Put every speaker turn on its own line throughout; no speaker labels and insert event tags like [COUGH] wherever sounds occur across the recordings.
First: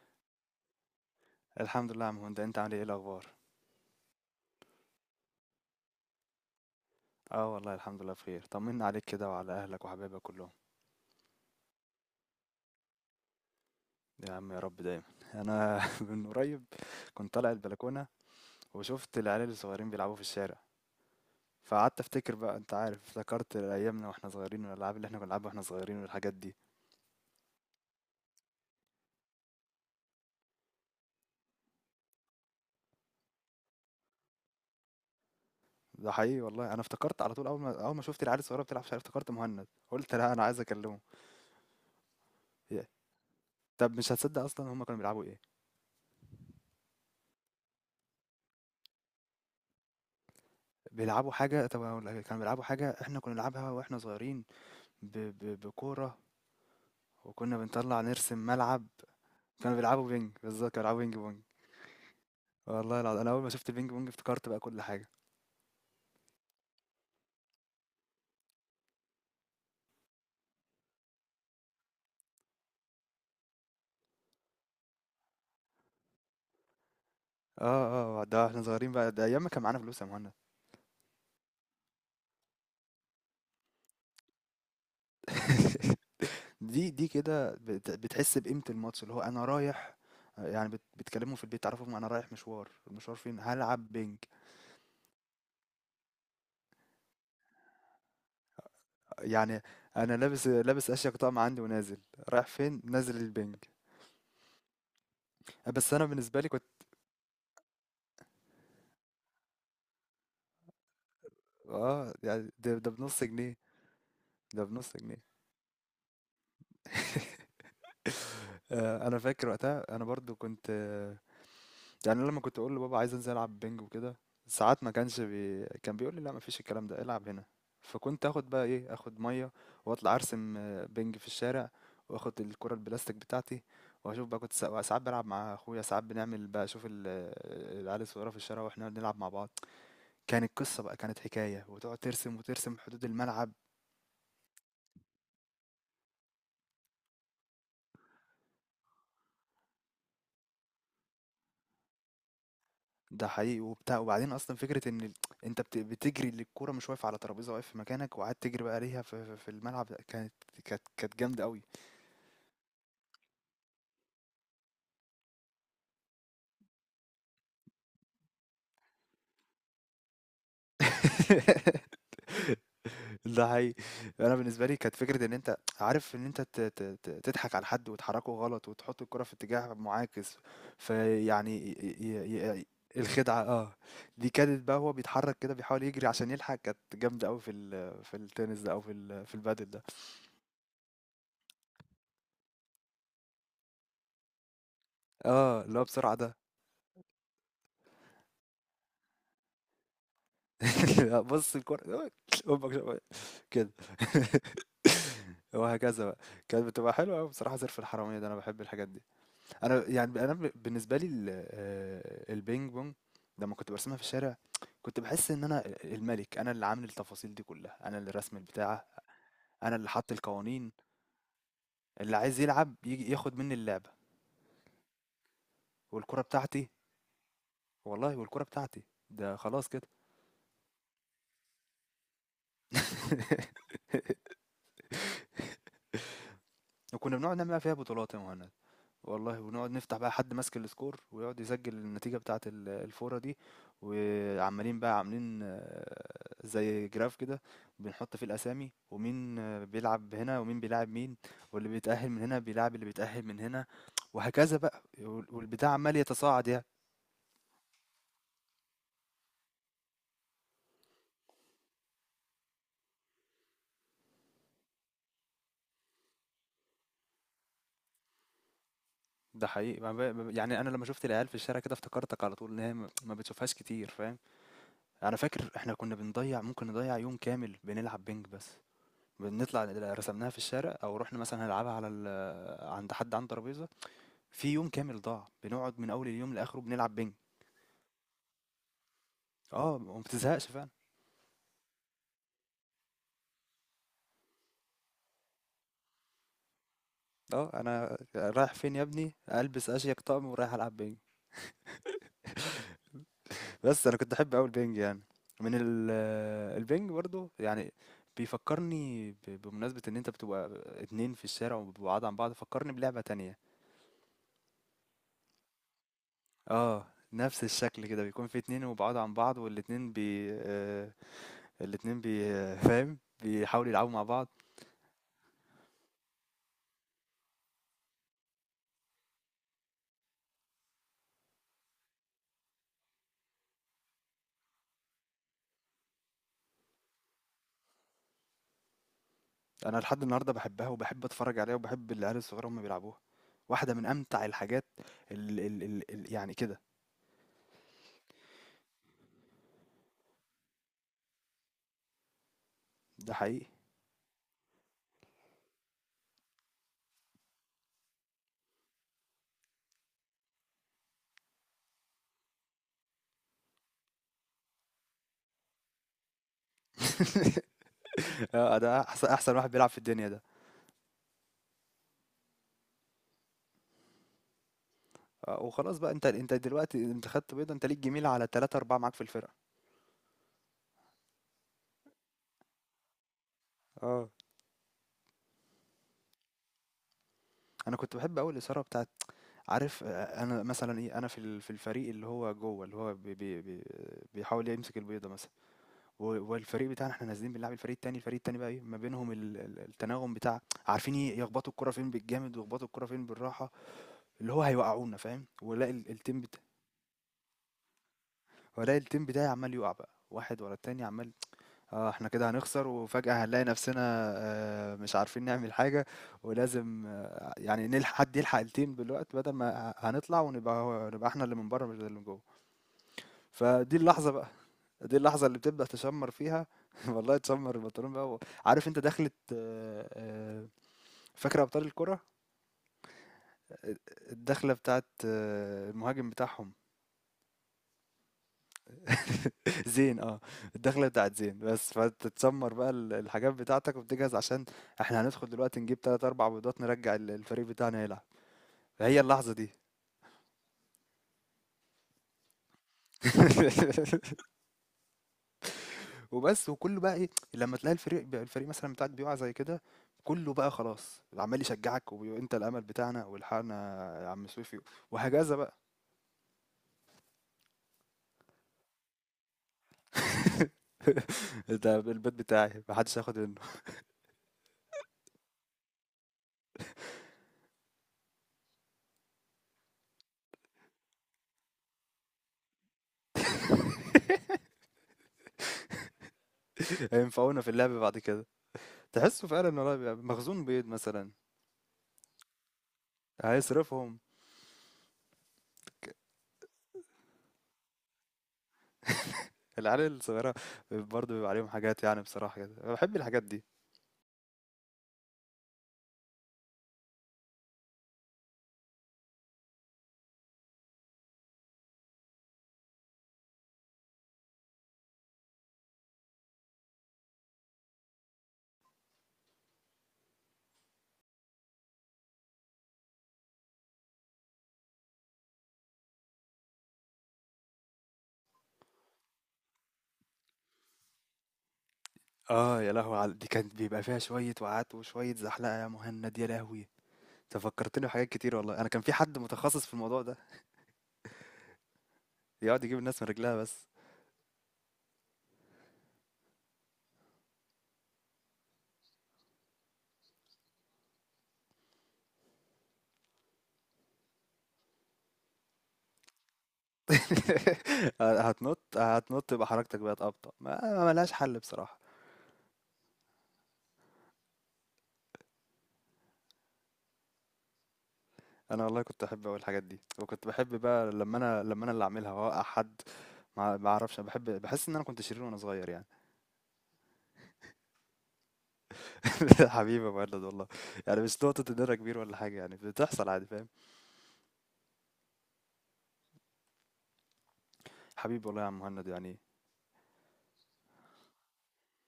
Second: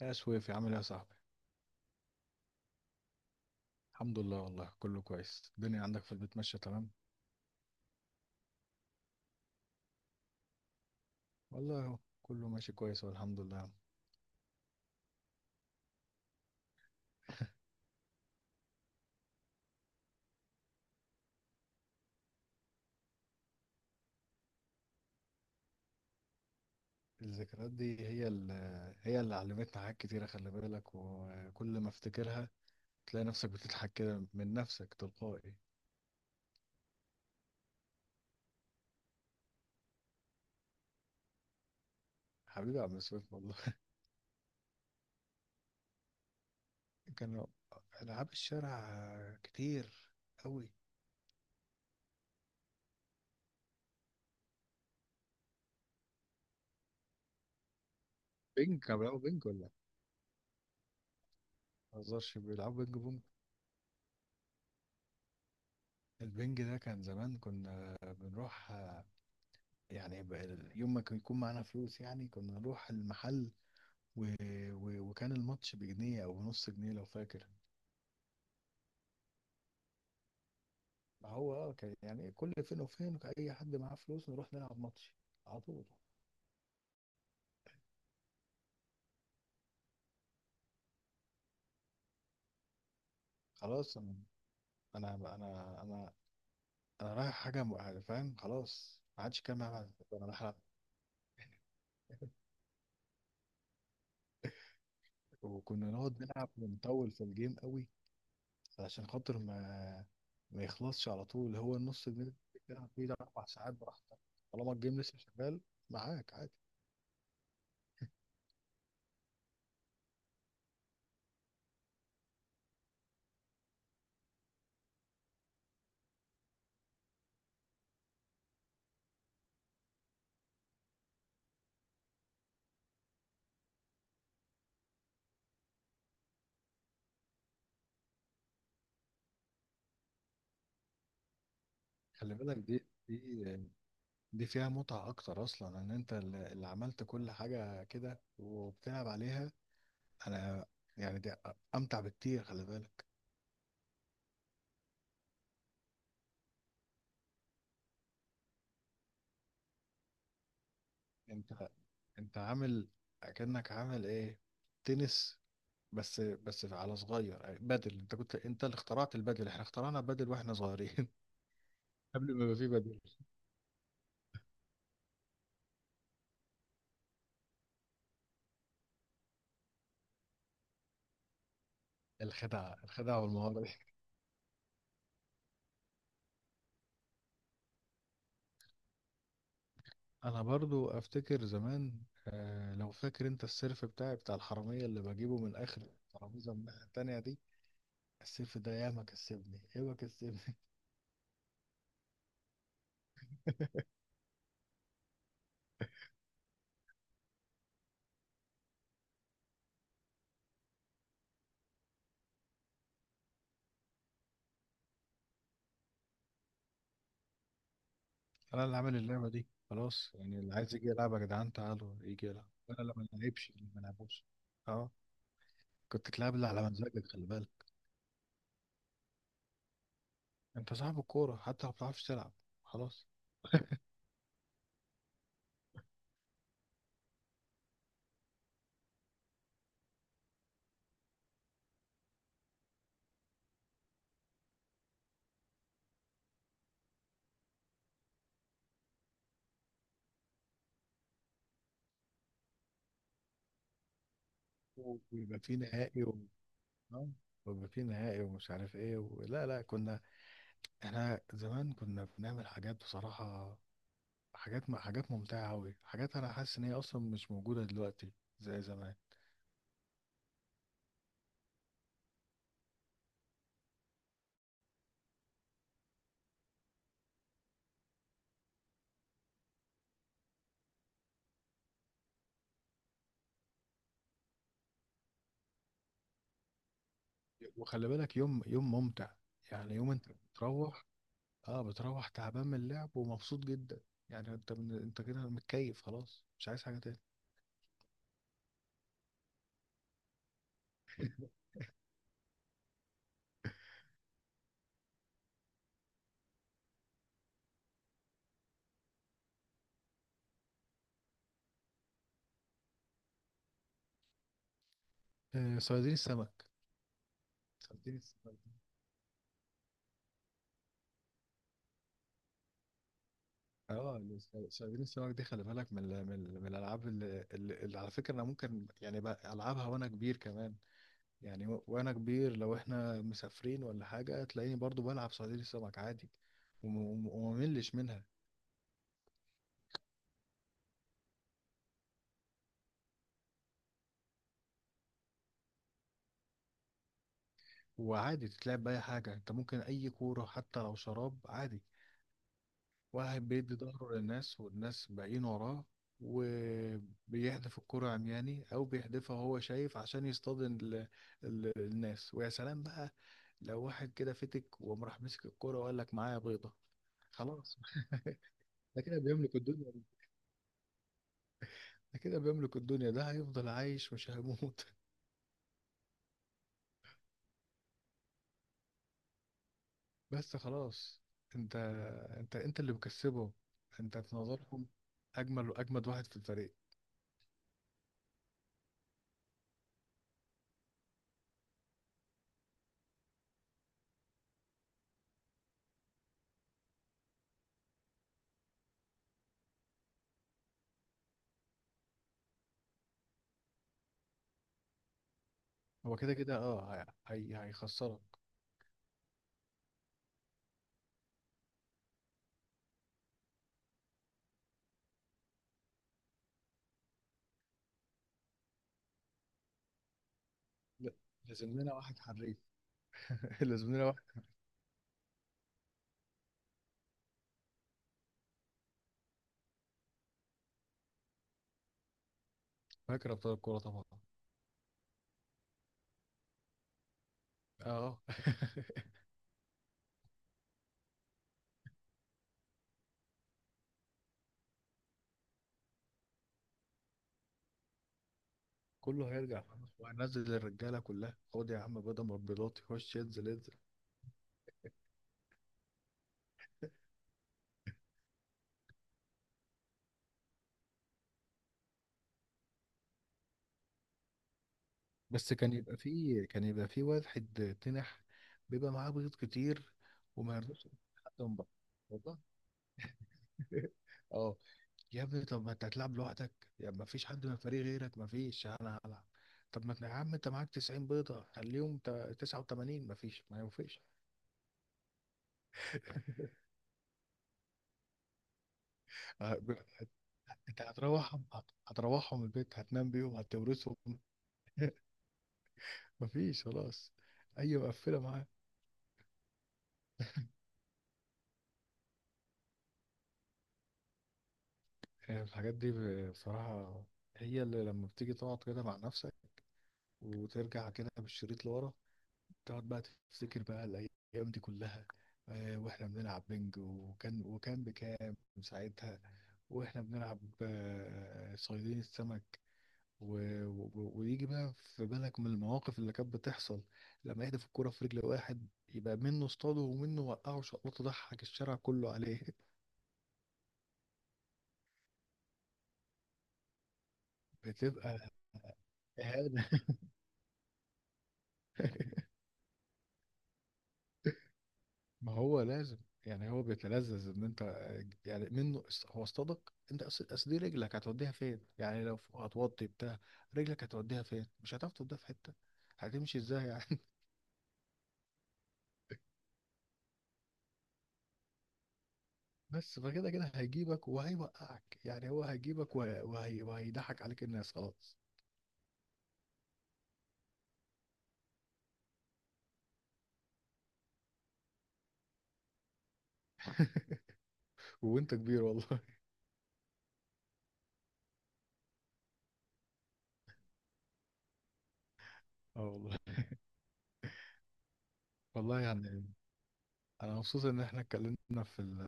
يا شويف عامل ايه يا صاحبي؟
الحمد لله يا عم هند، انت عامل ايه الاخبار؟
الحمد لله، والله كله كويس. الدنيا عندك في البيت ماشية تمام.
اه والله الحمد لله بخير. طمنا عليك كده وعلى اهلك وحبايبك كلهم.
والله اهو كله ماشي كويس والحمد لله.
يا عم، يا رب دايما. انا [LAUGHS] من قريب كنت طالع البلكونه، وشفت العيال الصغيرين بيلعبوا في الشارع، فقعدت افتكر بقى، انت عارف، افتكرت ايامنا واحنا صغيرين والالعاب اللي احنا كنا بنلعبها واحنا صغيرين والحاجات دي.
الذكريات دي هي اللي علمتنا حاجات كتيرة، خلي بالك. وكل ما افتكرها تلاقي نفسك بتضحك كده من نفسك تلقائي.
ده حقيقي والله، انا افتكرت على طول. اول ما شفت العيال الصغيره بتلعب في الشارع افتكرت مهند، قلت لا انا عايز اكلمه.
حبيبي يا
يا-
عم سويف والله.
طب مش هتصدق، اصلا هم كانوا بيلعبوا ايه؟
[LAUGHS] كانوا ألعاب الشارع كتير أوي.
بيلعبوا حاجه. طب أقول لك، كانوا بيلعبوا حاجه احنا كنا نلعبها واحنا صغيرين. بكوره. وكنا بنطلع نرسم
بينج؟
ملعب.
كانوا بيلعبوا بينج ولا؟
كانوا بيلعبوا بينج بالظبط، كانوا بيلعبوا بينج بونج.
ما بهزرش، بيلعبوا بينج
والله العظيم،
بونج؟
انا اول ما شفت البينج بونج افتكرت بقى كل حاجه.
البينج ده كان زمان كنا بنروح، يعني يوم ما كان يكون معانا فلوس يعني كنا نروح المحل، و... وكان الماتش بجنيه او نص جنيه لو فاكر.
اه اه، ده احنا صغيرين بقى، ده ايام ما كان معانا فلوس يا مهند.
هو اه كان يعني كل فين وفين كان اي حد معاه فلوس نروح نلعب ماتش على طول.
[LAUGHS] دي كده بتحس بقيمه الماتش اللي هو انا رايح. يعني بتكلموا في البيت تعرفهم انا رايح مشوار، المشوار فين؟ هلعب
خلاص
بينج.
انا انا انا, أنا رايح حاجه يعني فاهم خلاص، ما عادش كان
يعني
معايا بعد.
انا
انا رايح
لابس
ألعب.
لابس اشيك طقم عندي ونازل. رايح فين؟ نازل البينج.
وكنا
بس انا
نقعد
بالنسبه لي
نلعب
كنت.
ونطول في الجيم قوي، علشان خاطر ما يخلصش على طول. هو النص
اه،
جنيه
يعني
اللي
ده,
بتلعب
ده
فيه ده
بنص
اربع
جنيه.
ساعات براحتك
ده
طالما
بنص
الجيم لسه
جنيه.
شغال، معاك عادي.
[LAUGHS] انا فاكر وقتها انا برضو كنت يعني أنا لما كنت اقول لبابا عايز انزل العب بينج وكده، ساعات ما كانش كان بيقول لي لا، مفيش الكلام ده، العب هنا. فكنت اخد بقى ايه، اخد ميه واطلع ارسم بينج في الشارع، واخد الكره البلاستيك بتاعتي، واشوف بقى كنت ساعات بلعب مع اخويا، ساعات بنعمل بقى اشوف العيال الصغيره في الشارع واحنا بنلعب مع بعض. كانت قصه بقى، كانت حكايه، وتقعد
خلي
ترسم
بالك،
وترسم
دي
حدود الملعب.
دي دي فيها متعة أكتر أصلا، إن أنت اللي عملت كل حاجة كده وبتلعب عليها. أنا يعني دي أمتع بكتير، خلي بالك.
ده حقيقي وبتاع. وبعدين اصلا فكره ان انت بتجري للكوره مش واقف على ترابيزه، واقف في مكانك وقعدت تجري بقى عليها في الملعب، ده كانت كانت جامده قوي.
أنت أنت عامل، أكنك عامل إيه، تنس؟ بس بس على صغير، بدل. أنت كنت أنت اللي اخترعت البدل، إحنا اخترعنا بدل وإحنا صغيرين.
[LAUGHS]
[LAUGHS] قبل ما يبقى في بدل.
ده حقيقي. انا بالنسبه لي كانت فكره ان انت عارف ان انت تضحك على حد وتحركه غلط وتحط الكره في اتجاه معاكس. فيعني ي- ي-
الخدعة، الخدعة
الخدعه،
والمهارة.
اه. دي كانت بقى هو بيتحرك كده بيحاول يجري عشان يلحق. كانت جامده قوي في التنس ده او في البادل ده.
انا برضو افتكر زمان، آه لو فاكر، انت السيرف بتاعي بتاع الحرامية اللي بجيبه من
اه، اللي
اخر
هو بسرعه ده.
الترابيزة من الناحية التانية دي، السيرف ده ياما كسبني، ياما كسبني.
[LAUGHS] لا، بص الكورة أمك كده.
[LAUGHS]
[LAUGHS] وهكذا بقى. كانت بتبقى حلوة أوي بصراحة، زرف الحرامية ده، أنا بحب الحاجات دي. أنا يعني أنا بالنسبة لي البينج بونج لما كنت برسمها في الشارع، كنت بحس إن أنا الملك، أنا اللي عامل التفاصيل دي كلها، أنا اللي رسم
انا اللي
البتاعة،
عامل اللعبة دي
أنا اللي حط
خلاص، يعني اللي
القوانين،
عايز يجي يلعب يا جدعان تعالوا
اللي
يجي
عايز
يلعب،
يلعب
انا اللي ما
يجي ياخد
لعبش
مني
اللي ما
اللعبة.
لعبوش. اه، كنت
والكرة
تلعب اللي
بتاعتي،
على مزاجك، خلي بالك.
والله والكرة بتاعتي، ده خلاص كده.
انت صاحب الكورة حتى لو ما بتعرفش تلعب. خلاص.
[LAUGHS] وكنا بنقعد نعمل فيها بطولات يا مهند، والله، ونقعد نفتح بقى حد ماسك السكور ويقعد يسجل النتيجة بتاعة الفورة دي. وعمالين بقى عاملين زي جراف كده، بنحط فيه الأسامي، ومين بيلعب هنا ومين بيلعب مين، واللي بيتأهل من هنا بيلعب اللي بيتأهل من هنا، وهكذا بقى، وال-
ويبقى في
والبتاع عمال
نهائي
يتصاعد يعني.
آه، ويبقى في نهائي ومش عارف ايه لا لا، كنا، احنا زمان كنا بنعمل حاجات بصراحة، حاجات حاجات ممتعة أوي. حاجات أنا حاسس إن هي أصلا مش موجودة دلوقتي زي زمان.
ده حقيقي ما ب- يعني انا لما شفت العيال في الشارع كده افتكرتك على طول، ان هي ما بتشوفهاش كتير، فاهم. انا فاكر احنا كنا بنضيع، ممكن نضيع يوم كامل بنلعب بينج بس، بنطلع رسمناها في الشارع او رحنا مثلا هنلعبها على عند حد عنده ترابيزه. في يوم كامل ضاع بنقعد من اول اليوم لاخره بنلعب بينج.
وخلي بالك، يوم ممتع،
اه،
يعني يوم
وما
أنت
بتزهقش فعلا.
بتروح، أه بتروح تعبان من اللعب ومبسوط جدا. يعني أنت من أنت كده متكيف خلاص، مش عايز حاجة تاني.
اه، انا رايح فين يا ابني؟ البس اشيك طقم ورايح العب بينج. بس انا كنت احب قوي البينج يعني. من ال... البينج برضو يعني بيفكرني بمناسبة ان انت بتبقى اتنين في الشارع وبعاد عن بعض، فكرني بلعبة تانية.
آه، صيادين السمك.
اه. نفس الشكل
صيادين
كده بيكون في
السمك.
اتنين وبعاد عن بعض والاتنين بي... آه، الاتنين فاهم، بيحاولوا يلعبوا
اه
مع بعض.
صيادين السمك دي، خلي بالك، من ال- من ال- من الالعاب اللي على فكره انا ممكن يعني بقى العبها وانا كبير كمان، يعني وانا كبير لو احنا مسافرين ولا حاجه تلاقيني برضو بلعب صيادين السمك عادي. ومملش منها.
انا لحد النهارده بحبها وبحب اتفرج عليها وبحب العيال الصغيره هم بيلعبوها. واحده من امتع الحاجات. ال ال ال ال يعني كده.
وعادي تتلعب باي حاجه انت، ممكن اي كوره حتى لو شراب عادي.
ده
واحد
حقيقي.
بيدي ظهره للناس والناس باقيين وراه، وبيحدف الكرة عمياني أو بيحدفها وهو شايف عشان يصطادن الناس. ويا سلام بقى لو واحد كده فتك وقام راح مسك الكرة وقال لك معايا بيضة.
[LAUGHS]
خلاص. [LAUGHS]
اه، ده
ده كده
احسن
بيملك
واحد بيلعب
الدنيا،
في الدنيا ده.
ده كده بيملك الدنيا، ده هيفضل عايش مش هيموت.
وخلاص بقى انت دلوقتي انت خدت بيضه، انت ليك جميله على ثلاثة أربعة معاك في الفرقه.
[LAUGHS] بس خلاص. انت انت اللي مكسبه، انت
اه،
في نظرهم اجمل واجمد واحد في الفريق.
انا كنت بحب قوي الاثاره بتاعت. عارف انا مثلا ايه، انا في الفريق اللي هو جوه، اللي هو بي بيحاول يمسك البيضه مثلا. والفريق بتاعنا احنا نازلين بنلعب الفريق التاني، الفريق التاني بقى ايه ما بينهم التناغم بتاع. عارفين يخبطوا الكرة فين بالجامد ويخبطوا الكرة فين بالراحة، اللي هو هيوقعونا، فاهم، ولاقي ال-
هو كده
التيم
كده
بتاع،
اه هيخسرك.
ولاقي التيم بتاعي عمال يقع بقى واحد ورا التاني عمال. اه، احنا كده هنخسر وفجأة هنلاقي نفسنا مش عارفين نعمل حاجة، ولازم يعني نلحق حد يلحق التيم بالوقت، بدل ما هنطلع ونبقى هو-
لا،
نبقى احنا اللي من
لازم
بره
لنا
مش اللي
واحد
من جوه.
حريف. [LAUGHS] لازم
فدي
لنا
اللحظة
واحد.
بقى، دي اللحظة اللي بتبدأ تشمّر فيها. [LAUGHS] والله تشمّر البنطلون بقى و... عارف أنت دخلة فاكر أبطال الكرة؟
فاكر ابطال الكوره؟
آآ
طبعا.
الدخلة بتاعة المهاجم بتاعهم.
اه. [LAUGHS]
[LAUGHS] زين الدخلة بتاعة زين بس، فأنت تشمّر بقى الحاجات بتاعتك وبتجهز عشان إحنا هندخل دلوقتي نجيب 3، 4 بيضات نرجّع الفريق بتاعنا يلعب، هي
كله
اللحظة
هيرجع
دي.
خلاص وهنزل الرجاله كلها، خد يا عم بدل مربيضات يخش ينزل ينزل.
[LAUGHS] وبس، وكله بقى ايه لما تلاقي الفريق مثلا بتاعك بيقع زي كده، كله بقى خلاص عمال يشجعك، وانت الامل بتاعنا والحقنا يا عم سويفي،
بس
وهكذا بقى.
كان يبقى فيه واحد تنح، بيبقى معاه بيض كتير وما يرضاش حتى من
[LAUGHS]
بره.
ده البيت
والله.
بتاعي محدش ياخد منه.
[LAUGHS] اه، يا ابني طب ما انت هتلعب لوحدك، يا ما فيش حد من الفريق غيرك، ما فيش، انا هلعب. طب ما انت يا عم انت معاك 90 بيضة، خليهم 89، ما فيش، ما ينفعش.
[LAUGHS] هينفعونا في اللعب بعد كده. تحسه
آه. [LAUGHS]
فعلا إن هو بيبقى مخزون
انت
بيض مثلا.
هتروحهم، هتروحهم البيت، هتنام بيهم، هتورثهم.
هيصرفهم.
ما فيش خلاص، اي مقفلة معاه.
العيال الصغيرة برضه بيبقى عليهم حاجات، يعني بصراحة كده أنا بحب الحاجات دي.
آه، الحاجات دي بصراحة هي اللي لما بتيجي تقعد كده مع نفسك، وترجع كده بالشريط لورا، تقعد بقى تفتكر بقى الأيام دي كلها. آه، وإحنا بنلعب بنج، وكان بكام ساعتها. وإحنا بنلعب آه، صيادين السمك و... ويجي بقى في بالك من المواقف اللي كانت بتحصل، لما يهدف الكرة في رجل واحد، يبقى منه اصطاده ومنه وقعه شقلطه، ضحك الشارع كله عليه.
اه، يا لهوي دي كانت بيبقى فيها شوية وقعات وشوية زحلقة يا مهند، يا لهوي.
[LAUGHS]
تفكرتني
بتبقى
بحاجات كتير والله. انا كان في حد
إهانة.
متخصص في الموضوع ده
[LAUGHS]
يقعد يجيب الناس من رجلها بس.
ما هو لازم، يعني هو بيتلذذ ان انت، يعني منه هو اصطادك، انت اصل دي رجلك هتوديها فين يعني؟ لو هتوطي بتاع، رجلك هتوديها فين؟ مش هتعرف توديها في حتة، هتمشي ازاي يعني؟ [LAUGHS]
[LAUGHS] هتنط هتنط يبقى حركتك بقت أبطأ، ما ملهاش حل بصراحة.
بس فكده كده هيجيبك وهيوقعك، يعني هو هيجيبك وهيضحك عليك الناس. خلاص.
انا والله كنت احب اقول الحاجات دي، وكنت بحب بقى لما انا اللي اعملها واوقع حد. ما اعرفش، أنا بحب بحس ان انا كنت شرير وانا صغير يعني.
[LAUGHS] وانت كبير والله. [LAUGHS]
[LAUGHS] حبيبي يا مهند والله. يعني مش نقطة ان انا كبير ولا حاجة، يعني بتحصل عادي فاهم.
اه والله.
حبيبي والله يا عم
والله
مهند
يعني
يعني.
انا مبسوط ان احنا اتكلمنا في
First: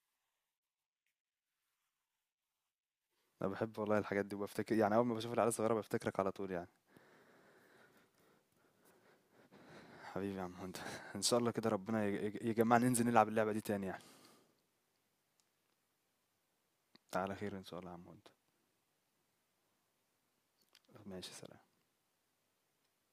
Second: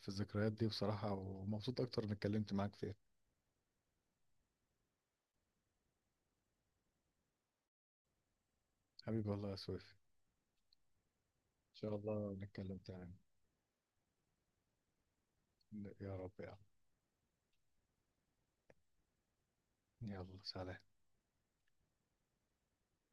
في الذكريات دي بصراحة، ومبسوط اكتر ان اتكلمت معاك فيها.
انا بحب والله الحاجات دي، وبفتكر يعني اول ما بشوف العيال الصغيرة بفتكرك على طول يعني.
حبيبي والله يا سويف.
حبيبي يا عم مهند. [LAUGHS] ان شاء الله كده
ان شاء
ربنا يج-
الله
يج-
نتكلم
يجمعنا ننزل
تاني.
نلعب اللعبة دي تاني يعني.
يا رب يا عم.
على خير ان شاء الله يا عم مهند.
يلا سلام.
ماشي سلام.